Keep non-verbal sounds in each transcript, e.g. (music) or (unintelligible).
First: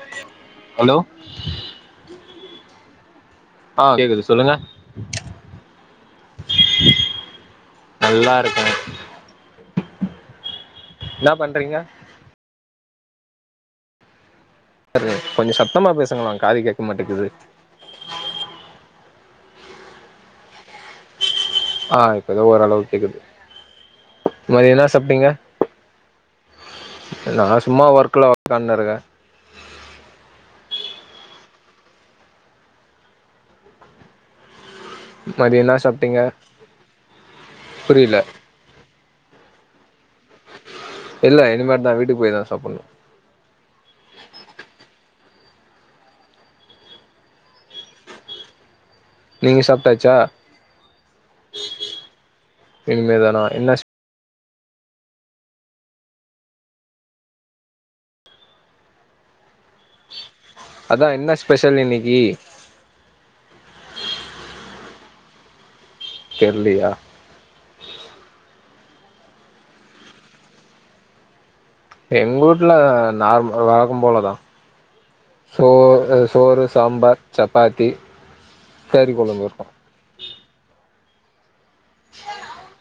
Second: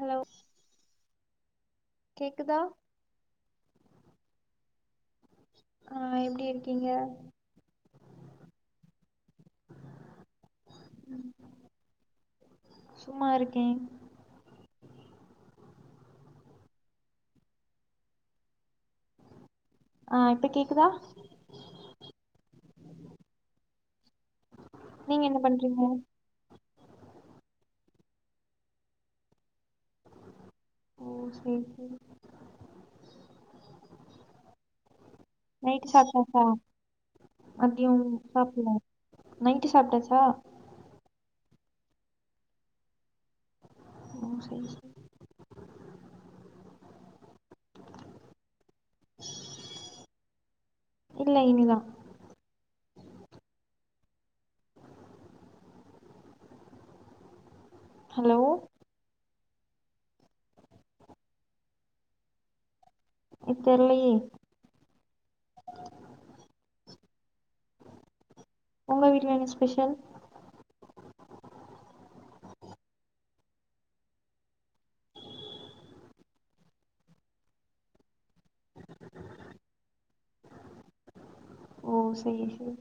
Hello hello கேக்குதா ஆ கேக்குது சொல்லுங்க ஆ எப்டி இருக்கீங்க நல்லா இருக்கே இன்னா பண்றீங்க சும்மா இருக்கே செரிங்க கொஞ்சோ சத்தமா பேசுங்களே காது கேக்க மாட்டேங்குது ஆ இப்ப கேக்குதா ஆ இப்ப எதோ ஓரளவு கேக்குது மதியோ இன்னா நீங்க சாப்ட்டீங்க என்ன பண்றீங்க நா சும்மா ஒர்க்குல உக்காந்துருக்கே ஓ சேர் சேரி மதியோ என்ன நைட்டு சாப்ட்டீங்க சாப்டாச்சா மதியோ புரியல சாப்பல்ல நைட்டு சாப்ட்டாச்சா இல்ல இனிமேட் தா வீட்டுக்கு போய் தா சாப்பணு ஓ சேர் சேரி நீங்க சாப்ட்டாச்சா இல்ல இனி தா இனிமேதானா என்ன ஸ் ஹலோ அதா என்ன ஸ்பெஷல் இன்னக்கி அ தெர்லயே தெர்லயா ஒங்க வீட்ல என்ன ஸ்பெஷல் எங்வூட்ல நார்ம வழக்கம் போலதா சோ அ சோறு சாம்பார் சப்பாத்தி கறி கொழம்பு இருக்கு ஓ சேரி சேர்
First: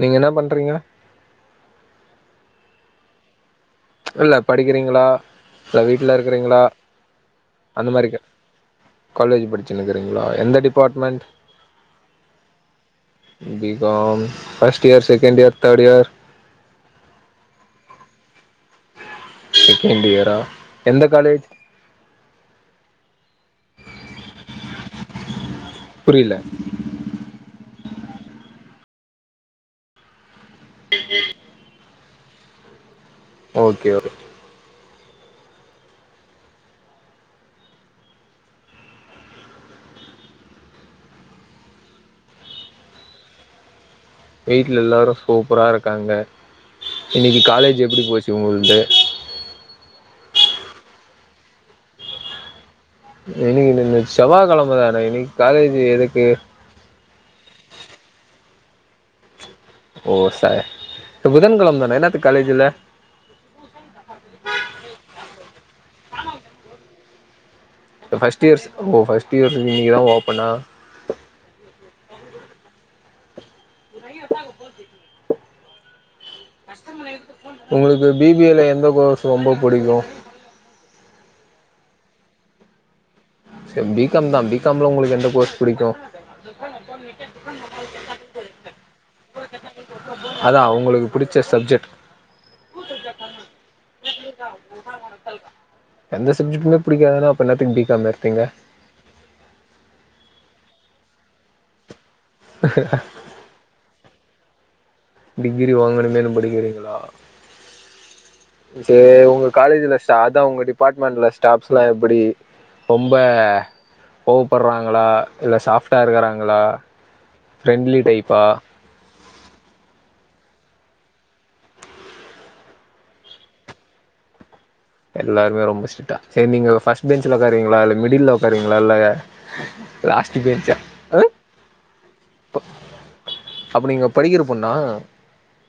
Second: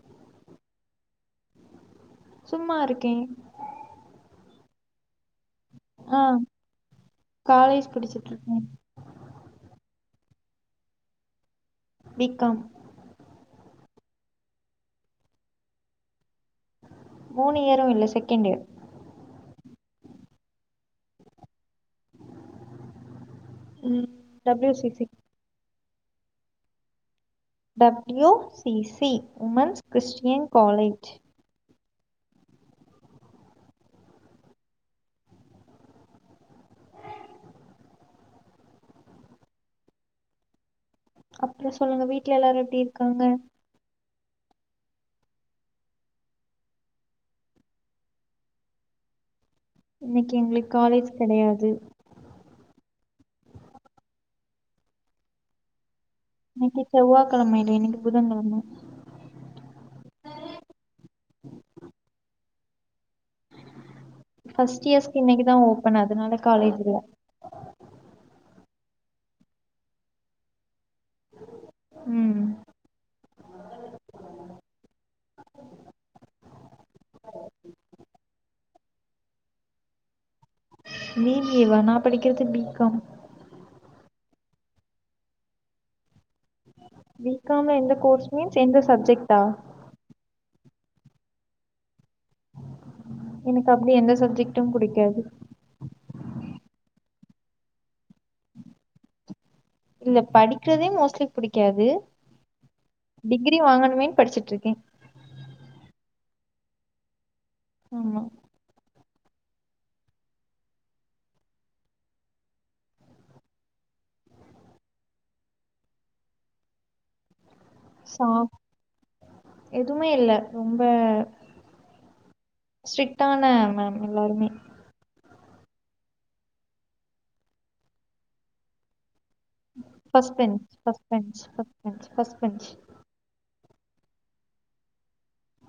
நீங்க என்னா பண்றீங்க சும்மா இருக்கே இல்ல படிக்கிறீங்களா இல்ல வீட்ல ஆ இருக்கறீங்களா காலேஜ் அந்த மாரி கேட் படிச்சிட்ருக்கே காலேஜ் படுச்சுன்னுருக்கிறீங்களா எந்த department B Com B Com first year second year third year மூணு இயரு இல்ல செகேண்ட் இயர் செகேண்ட் இயரா எந்த காலேஜ் ம் டபுள்யூ சி சி புரில்ல W C C women's Christian college okay okay அப்பறோ சொல்லுங்க வீட்ல எல்லாரு எப்டி இருக்காங்க வீட்ல எல்லாரு சூப்பரா இருக்காங்க இன்னக்கி காலேஜ் எப்டி போச்சு உங்கள்து இன்னக்கி எங்களுக்கு காலேஜ் கெடயாது இன்னக்கி என்ன என்ன செவ்வா கெழம தான இன்னக்கி காலேஜ் இருக்கு இன்னக்கி செவ்வா கெழம இல்ல இன்னக்கி புதன் கெழம ஓ சா புதன் கெழம தான என்னாத்துக்கு காலேஜ் இல்ல ஃபர்ஸ்ட் இயர்ஸ்க்கு இன்னக்கு தா ஓபன் அதுனால காலேஜ் இல்ல ஃபர்ஸ்ட் இயர்ஸ் ஓ ஃபர்ஸ்ட் இயர்ஸ்க்கு இன்னக்கி தா ஓப்பனா ம் ஒங்களுக்கு பி பி எல எந்த கோர்ஸ் ரொம்ப புடிக்கு பி பி எ வா நா படிக்கறது பி காம் சேர் பி காம் தா பி காம் ல ஒங்களுக்கு எந்த கோர்ஸ் புடிக்கு பி காம் ல எந்த கோர்ஸ் மீன்ஸ் எந்த சப்ஜெக்டா அதா உங்களுக்கு பிடிச்ச சப்ஜெக்ட் எனக்கு அப்டி எந்த சப்ஜெக்ட்டும் புடிக்காது எந்த சப்ஜெக்டுமே புடிக்காதுனா அப்போ என்னாத்துக்கு பி காம் எடுத்தீங்க இதுலா படிக்றதே மோஸ்ட்லி புடிக்காது டிகிரி வாங்கணுமே படிச்சிட்டு இருக்கே டிகிரி வாங்கணுமேன்னு படிக்கிறீங்ளா ஆமா சேரி உங்க காலேஜ்ல சா தா உங்க டிபார்ட்மெண்ட்ல ஸ்டாப்ஸ்ல்லா எப்டி ரொம்ப கோவப்படுறாங்ளா இல்ல சாஃப்ட்டா இருக்கிறாங்களா ஃப்ரெண்ட்லி டைப்பா எதுமே இல்ல ரொம்ப ஸ்ட்ரிக்டான மேம் எல்லாருமே எல்லாருமே ரொம்ப ஸ்டிக்டா செரி நீங்க ஃபஸ்ட்டு பெஞ்சுல உக்காருவீங்ளா இல்ல மிடில்ல உக்காருவீங்ளா இல்ல first bench first bench first bench first bench அப்ப நீங்க படிக்கிறப் பொண்ணா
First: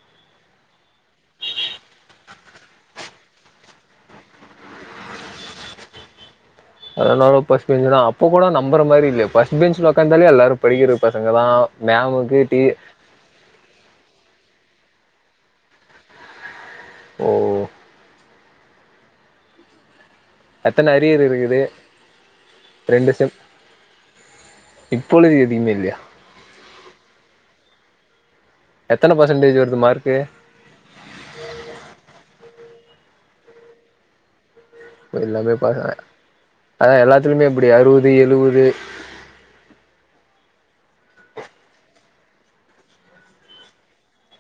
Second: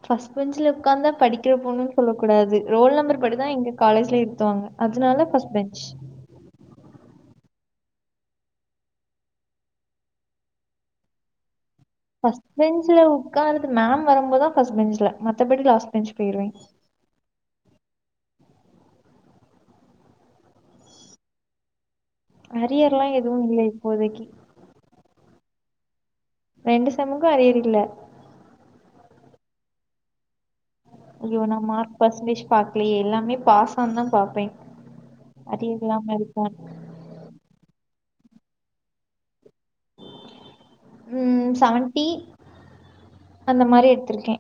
ஃபர்ஸ்ட் பெஞ்ச்ல உக்காந்தா படிக்கிற பொண்ணுண்ணு சொல்லக் கூடாது ரோல் நம்பர் படிதா எங்க காலேஜ்ல இருத்துவாங்க அதனால ஃபர்ஸ்ட் பெஞ்ச் அதனால ஃபர்ஸ்ட் பெஞ்ச்சுனா அப்ப கூட நம்பற மாரி இல்லையே ஃபர்ஸ்ட் பெஞ்ச்ல உக்காந்தாலே எல்லாரு படிக்கிற பசங்க தா ஃபர்ஸ்ட் பெஞ்ச்ல உக்காரது மேம் வரும்போது தா ஃபர்ஸ்ட் பெஞ்ச்ல மத்தபடி லாஸ்ட் பெஞ்ச் போயிருவே ஓ எத்தன அரியர் இருக்குது அரியர்ல்லா ரெண்டு செம் எதுவு இல்ல இப்போதைக்கி இப்பொழுது எதுமே இல்லையா ரெண்டு செம்முக்கு அரியர் இல்ல எத்தன பர்ஸன்ட்டேஜ் வருது மார்க்கு அய்யோ நா மார்க் பர்சன்டேஜ் பாக்லையே எல்லாமே பாஸ்சாந்தா பாப்பே அரியர் இல்லாம இருக்கானு அதா எல்லாத்துலயுமே எப்டி அறுவது எழுவது ம் சவன்ட்டி அந்த மாரி எடுத்திருக்கே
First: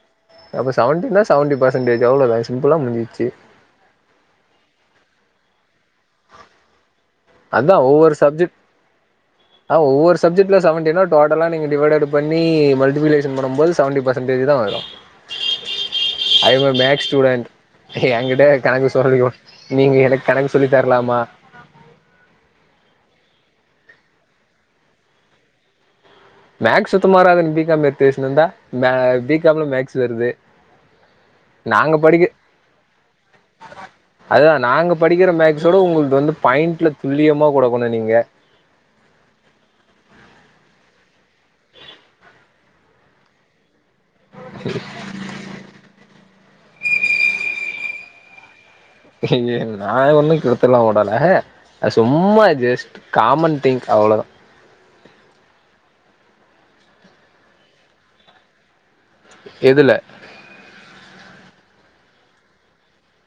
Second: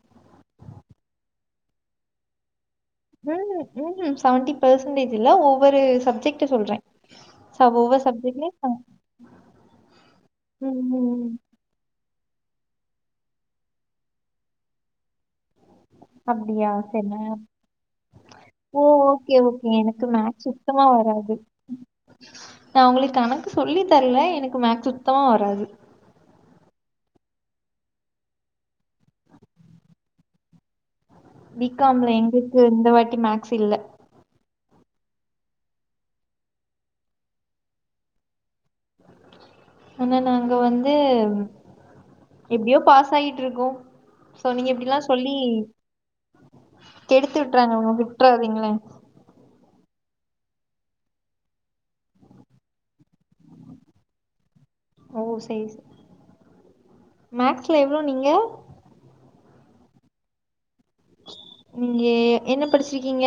அப்ப சவன்டின்னா சவன்டி பெர்சன்டேஜ் அவ்ளதா சிம்பிளா முஞ்சு ம் ம் சவன்டி பெர்சன்டேஜ் இல்ல ஒவ்வொரு சப்ஜெக்ட்ட சொல்றே ச அதா ஒவ்வொரு சப்ஜெக்ட்லயு சப்ஜெக்ட் ம் அதா ஒவ்வொரு சப்ஜெக்ட்ல ம் சவன்டினா ம் டோட்டலா நீங்க டிவைடட் பண்ணி மல்டிபிலேஷன் பண்ணும்போது சவன்டி பர்சன்டேஜ் தா வரு ஐ எம் அப்படியா எ சரி மேக்ஸ் நான்- ஸ்டூடெண்ட் என்கிட்ட ஓ கணக்கு ஓகே ஓகே (unintelligible) நீங்க எனக்கு கணக்கு சொல்லி தர்லாமா நா உங்களுக்கு கணக்கு சொல்லி தர்ல எனக்கு மேக்ஸ் சுத்தமா வராது மேக்ஸ் சுத்தமாவராதுன்னு பி காம் எத்துவச்சினுந்தா ப பி காம்ல மேக்ஸ் வருது பி நாங்க காம்ல எங்களுக்கு இந்த வாட்டி மேக்ஸ் இல்ல அதுதா நாங்க படிக்கிற மேக்ஸோட உங்களுக்கு வந்து பாயிண்ட்ல துல்லியமா கொடுக்கணு நீங்க ஆனா நாங்க வந்து எப்டியோ பாஸ் ஆகிட்டுருக்கோ சோ நீங்க இப்டிலா சொல்லி கெடுத்து விட்றாங்க உங்க விட்றாதீங்ளே ஏ நா எ ஒன்னும் கெடுத்துலாம் விடல அது சும்மா ஜஸ்ட் காமன் திங்க் அவ்வளோதா ஓ சேரி மேக்ஸ்ல எவ்வளோ நீங்க எதுல நீங்கே என்ன படிச்சிருக்கீங்க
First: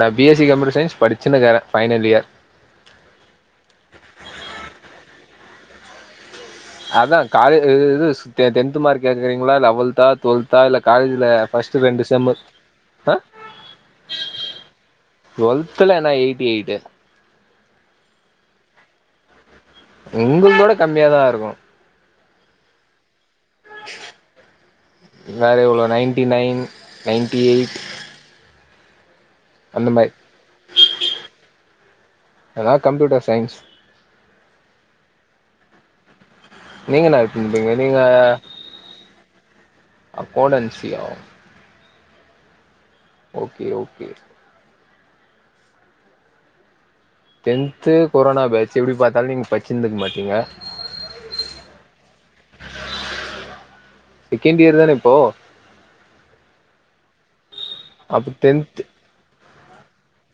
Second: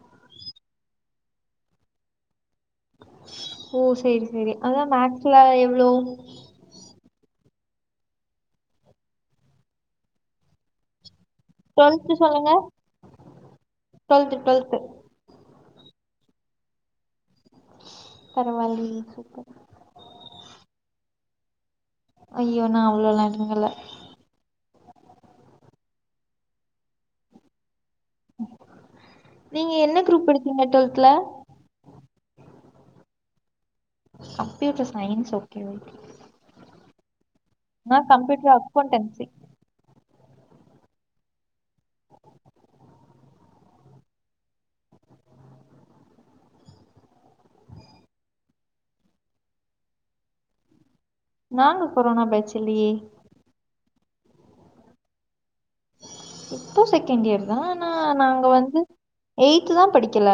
நா பிஎஸ்சி கம்யூட்டர் சைன்ஸ் படிச்சுனுக்குறன் ஃபைனல் இயர் ஓ சேரி சேரி அதான் மேக்ஸ்ல எவ்ளோ அதான் காலே இது இது ட டென்த் மார்க் கேட்கறீங்களா லெவல்தா டுவெல்த்தா இல்ல காலேஜில் ஃபஸ்ட் ரெண்டு டுவெல்த்து செம்மு சொல்லுங்க ஆ டுவெல்த்து டுவெல்த்து டுவெல்த்துல நா எயிட்டி எயிட் பரவால்லயே சூப்பர் உங்களுடத கூட கம்மியாதா இருக்கும் ஐயோ நா அவ்ளோ எல்லாம் எடுத்ததில்ல வேற எவ்வளோ நைன்டி நைன் நைன்டி எயிட் நீங்க அந்த என்ன மாரி குரூப் எடுத்தீங்க டுவெல்த்ல அதான் computer science computer science okay நீங்க என்ன எடுத்துருந்தீங்க நா நீங்க கம்ப்பயூட்டர் அக்கௌண்டன்சி அக்கோடன்சியா ஓகே ஓகே டென்த்து கொரோனா பேச்சு எப்டி பாத்தாலும் நீங்க படிச்சிருக்க மாட்டீங்க நாங்க கொரோனா பேச்சுல்லையே செகண்ட் இயர் தான இப்போ இப்போ செகண்ட் இயர் தான் ஆனா அப்ப நாங்க வந்து டென்த் எய்த் தா படிக்கல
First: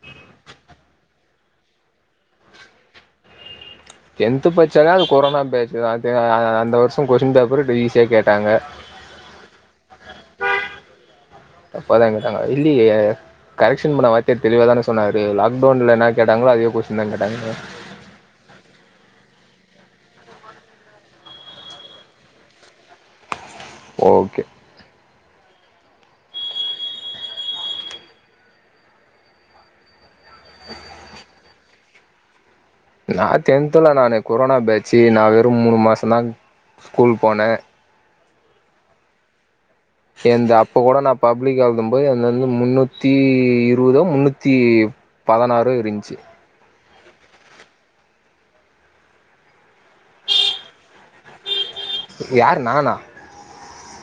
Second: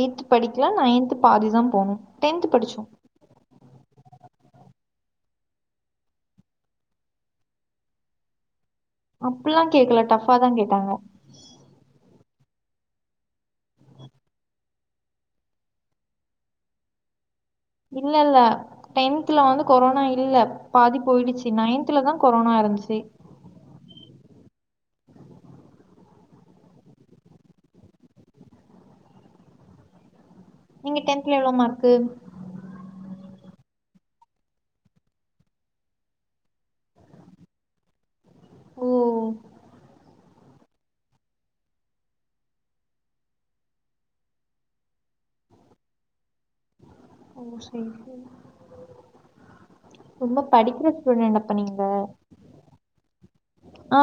எய்த் படிக்கல நைன்த் பாதி தா போனோம் டென்த் படிச்சோம் டென்த் படிச்சாலே அது கொரோனா பேச் அது அந்த வருஷம் கொஷின் பேப்பர் டே ஈஸியா கேட்டாங்க அப்புல்லாம் கேக்கல டஃப்பாதான் கேட்டாங்க டஃப்பாதா கேட்டாங்க இல்லியே கரெக்ஷன் பண்ண வாத்தியார் தெளிவ தான சொன்னாரு லாக்டவுன்ல என்ன கேட்டாங்களோ அதே கொஷ்டீன் தான் கேட்டாங்க இல்ல இல்ல டென்த்துல வந்து கொரோனா இல்ல பாதி போயிடுச்சு நையின்த்துல தான் கொரோனா இருந்துச்சு ஓகே நீங்கடென்த்துல எவ்ளோ மார்க் நா டென்த்லா நானு கொரோனா பேச்சு நா வெறு மூணு மாசம் தா ஸ்கூல் போனே ஓ எந்த அப்ப கூட நா பப்ளிக் எழுதும் போது எந்த வந்து முன்னூத்தி இருபதோ முன்னூத்தி பதினாறு இருந்ச்சு ஓ சரி ரொம்ப படிக்கிற ஸ்டூடெண்ட் அப்ப நீங்க யாரு நானா ஆ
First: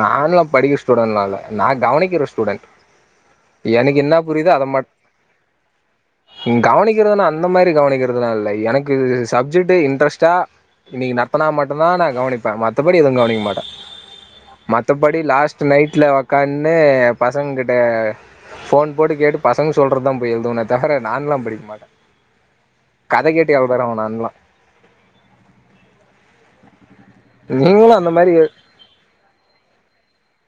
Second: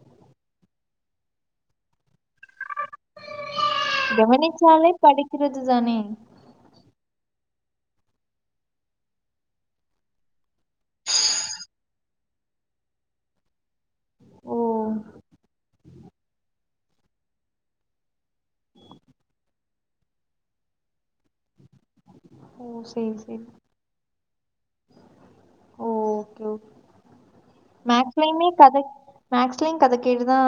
நான்லாம் படிக்கிற ஸ்டூடெண்ட்லாம் இல்ல நா கவனிக்கிற ஸ்டூடெண்ட் எனக்கு என்ன புரியுதோ அத மட் கவனிச்சாலே படிக்கிறது தானே கவனிக்கிறதுனா அந்த மாரி கவனிக்கிறதுனா இல்ல எனக்கு இது சப்ஜெக்ட் இன்ட்ரெஸ்ட்டா இன்னைக்கு நடத்னா மட்டும்தா நா கவனிப்பே மத்தபடி எதுவு கவனிக்க மாட்டே ஓ! மத்தபடி லாஸ்ட் நைட்ல ஒக்கான்னு பசங்க கிட்ட ஃபோன் போட்டு கேட்டு பசங்க சொல்றதுதா போய் எழுதுவேனே தவிர நான்லா படிக்கமாட்டே ஓ! சரி, கத சரி. கேட்டு எழுதுறவ நான்லா ஓகே ஓகே நீங்களு அந்த மாரி மேக்ஸ்லயுமே கதை மேக்ஸ்லயு கத கேட்டு தா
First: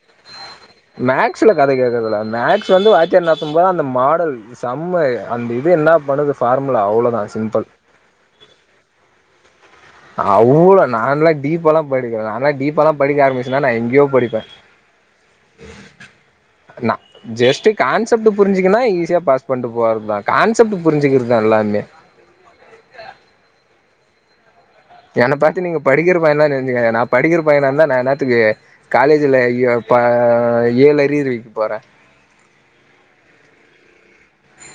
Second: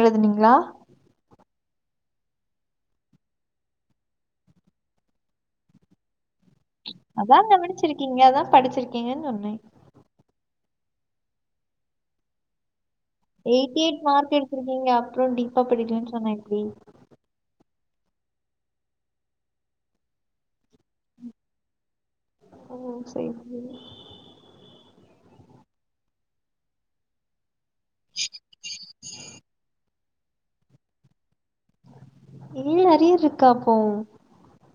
எழுதுனீங்ளா மேக்ஸ்ல கதை கேக்குறதுல்ல மேக்ஸ் வந்து வாத்தியார் நடத்தும் போது அந்த மாடல் சம்மு அந்த இது என்ன பண்ணுது ஃபார்முலா அவ்ளோதா சிம்பிள் பச்சிருக்கீங்க அதா படிச்சிருக்கீங்கன்னு சொன்னே அவ்ள நான்லா டீப்பா எல்லா படிக்கல நான்லா டீப்பால்லா எயிட்டி எயிட் மார்க் எடுத்திருக்கீங்க அப்றோ டீப்பா படிக்கலன்னு சொன்னா எப்டி நா ஜஸ்ட் கான்செப்ட் புரிஞ்சிக்குனா ஈஸியா பாஸ் பண்ணட்டு போறதுதா கான்செப்ட் புரிஞ்சுக்கிறதுதா எல்லாமே ஓ சரி சரி என்ன பாத்து நீங்க படிக்கிற பையன்லா நெனச்சுங்க நா படிக்கிற பையனாந்தா நா என்னாத்துக்கு காலேஜ்ல ப்ப ஏழு அறியர்வைக்க போறே ஏழு அறியர் இருக்காக்கோ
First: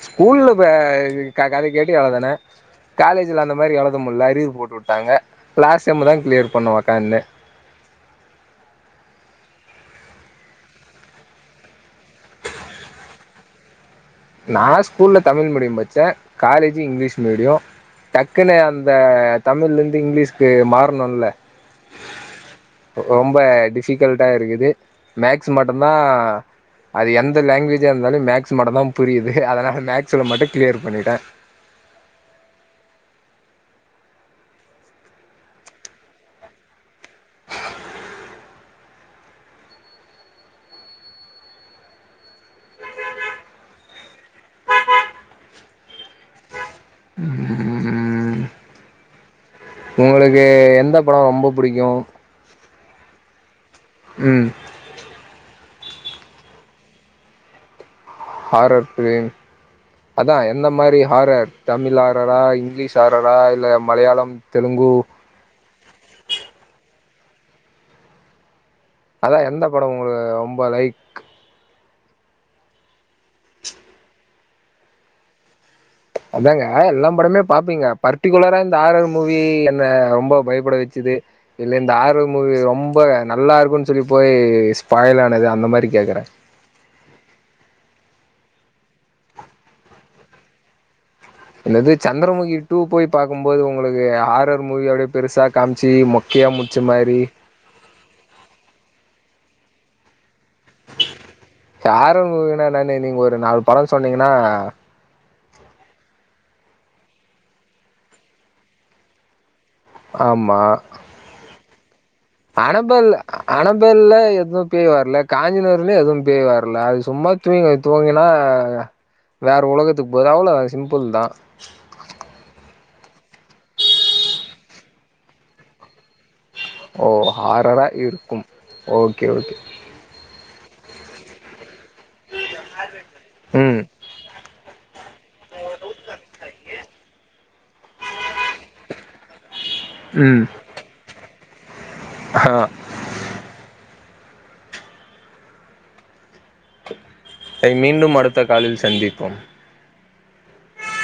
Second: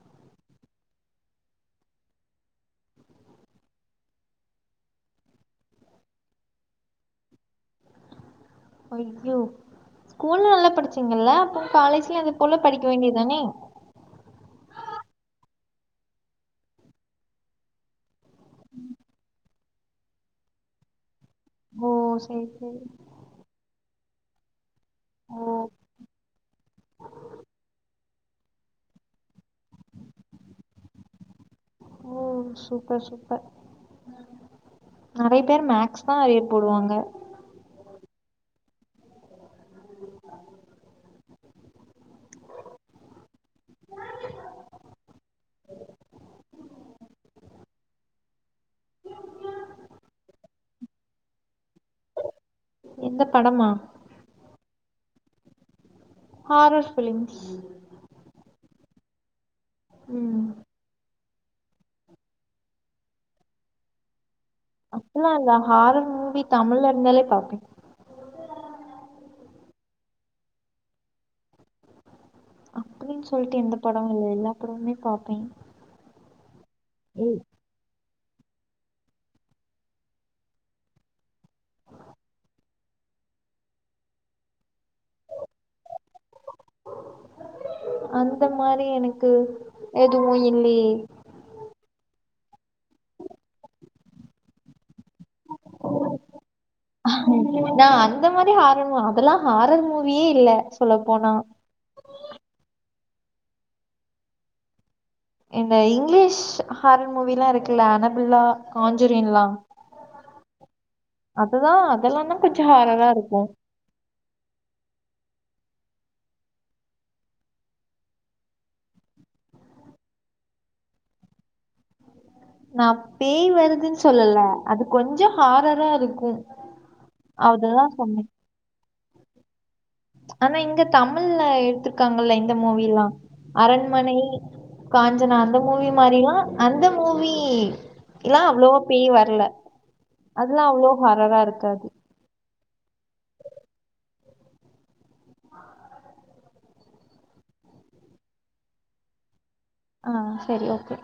ஸ்கூல்ல ப அ கத கேட்டு எழுதுன காலேஜ்ல அந்த மாரி எழுத முடியல அறியர் போட்டு விட்டாங்க லாஸ் செம் தா கிளியர் பண்ணுவே ஒக்காந்து ஐய்யோ ஸ்கூல்ல நல்லா படிச்சிங்கல்ல அப்ப காலேஜ்ல அது போல படிக்க வேண்டியதுதானே நா ஸ்கூல்ல தமிழ் மீடியம் படிச்சே காலேஜ்ல இங்லீஷ் மீடியோ டக்குன்னு அந்த தமிழ்ல இருந்து இங்கிலீஷ்கு மாறணுல ஓ சேரி சேரி ரொம்ப டிஃபிகல்ட்ட இருக்குது மேக்ஸ் ஓ! மட்டுந்தா அது எந்த லாங்வேஜா இருந்தாலு மேக்ஸ் மட்டும்தான் புரியுது அதனால மேக்ஸ்ல மட்டும் கிளியர் பண்ணிட்டே ஓ சூப்பர் சூப்பர் நெறைய பேர் மேக்ஸ் தா அறியர் போடுவாங்க (unintelligible) (unintelligible) உம்ம் உங்களுக்கு எந்த படோ ரொம்ப பிடிக்கும் எந்த படமா உம் ஹாரர் ஃபிலிம் (unintelligible) ஹாரர் ஃபிலிம் அதா ம் எந்த மாரி ஹாரர் தமிழ் ஹாரரா இங்கிலீஷ் ஹாரரா இல்ல மலையாளம் தெலுங்கு ல்லா இல்ல ஹாரர் மூவி தமிழ்ல இருந்தாலே பாப்பே அதா எந்த படம் உங்க ரொம்ப லைக் அப்டின்னு சொல்ட்டு எந்த படம் இல்ல எல்லா படமுமே பாப்பே அதாங்க எல்லா படமே பாப்பீங்க பர்டிகுலரா இந்த ஹாரர் மூவி என்ன ரொம்ப பயப்பட வச்சுது இல்ல இந்த ஆரர் மூவி ரொம்ப நல்லா இருக்குன்னு சொல்லி போய் ஸ்பாயில் ஆனது அந்த மாதிரி கேக்குறே அந்த மாரி எனக்கு எதுவு இல்லியே என்னது சந்திரமுகி டூ போய் பாக்கும்போது உங்களுக்கு ஆரர் மூவி அப்டே பெருசா காம்ச்சி மொக்கையாக முடுச்ச மாரி இதான் அந்த மாரி ஹாரர் அதெல்லாம் ஹாரர் மூவியே இல்ல சொல்ல போனா ஆரர் மூவினா என்னனு நீங்க ஒரு நாலு படோம் சொன்னீங்கன்னா இந்த இங்கிலீஷ் ஹாரர் மூவீல்லாம் இருக்குல்ல அனபில்லா காஞ்சூரிங்லா ஆமா அதுதா அதெல்லாண்ண அனம்பெல் அனம்பெல்ல எதோ பேய் வர்ல காஞ்சிநூர்லயே எதுவு பேய் வர்ல அது சும்மா தூங்க தூங்கினா வேற உலகத்துக்கு போது அவ்ளோ தான் சிம்புள் தான் நா பேய் வருதுன்னு சொல்லல அது கொஞ்சோம் ஹாரரா இருக்கும் ஓ ஹாரர அததான் சொன்னேன் இருக்கும் ஓகே ஓகே ஆனா இங்க தமிழ்ல எடுத்துருக்காங்கல இந்த மூவில்லாம் ம் அரண்மனை காஞ்சனா அந்த மூவி மாரிலாம் அந்த மூவி இல்லாம் அவ்ளோவ பேய் வர்ல ம் அதெல்லாம் அவ்ளோ ஹரரா இருக்காது ஆ மீண்டும் அடுத்த காலில் சந்திப்போம் ஆ செரி ஓகே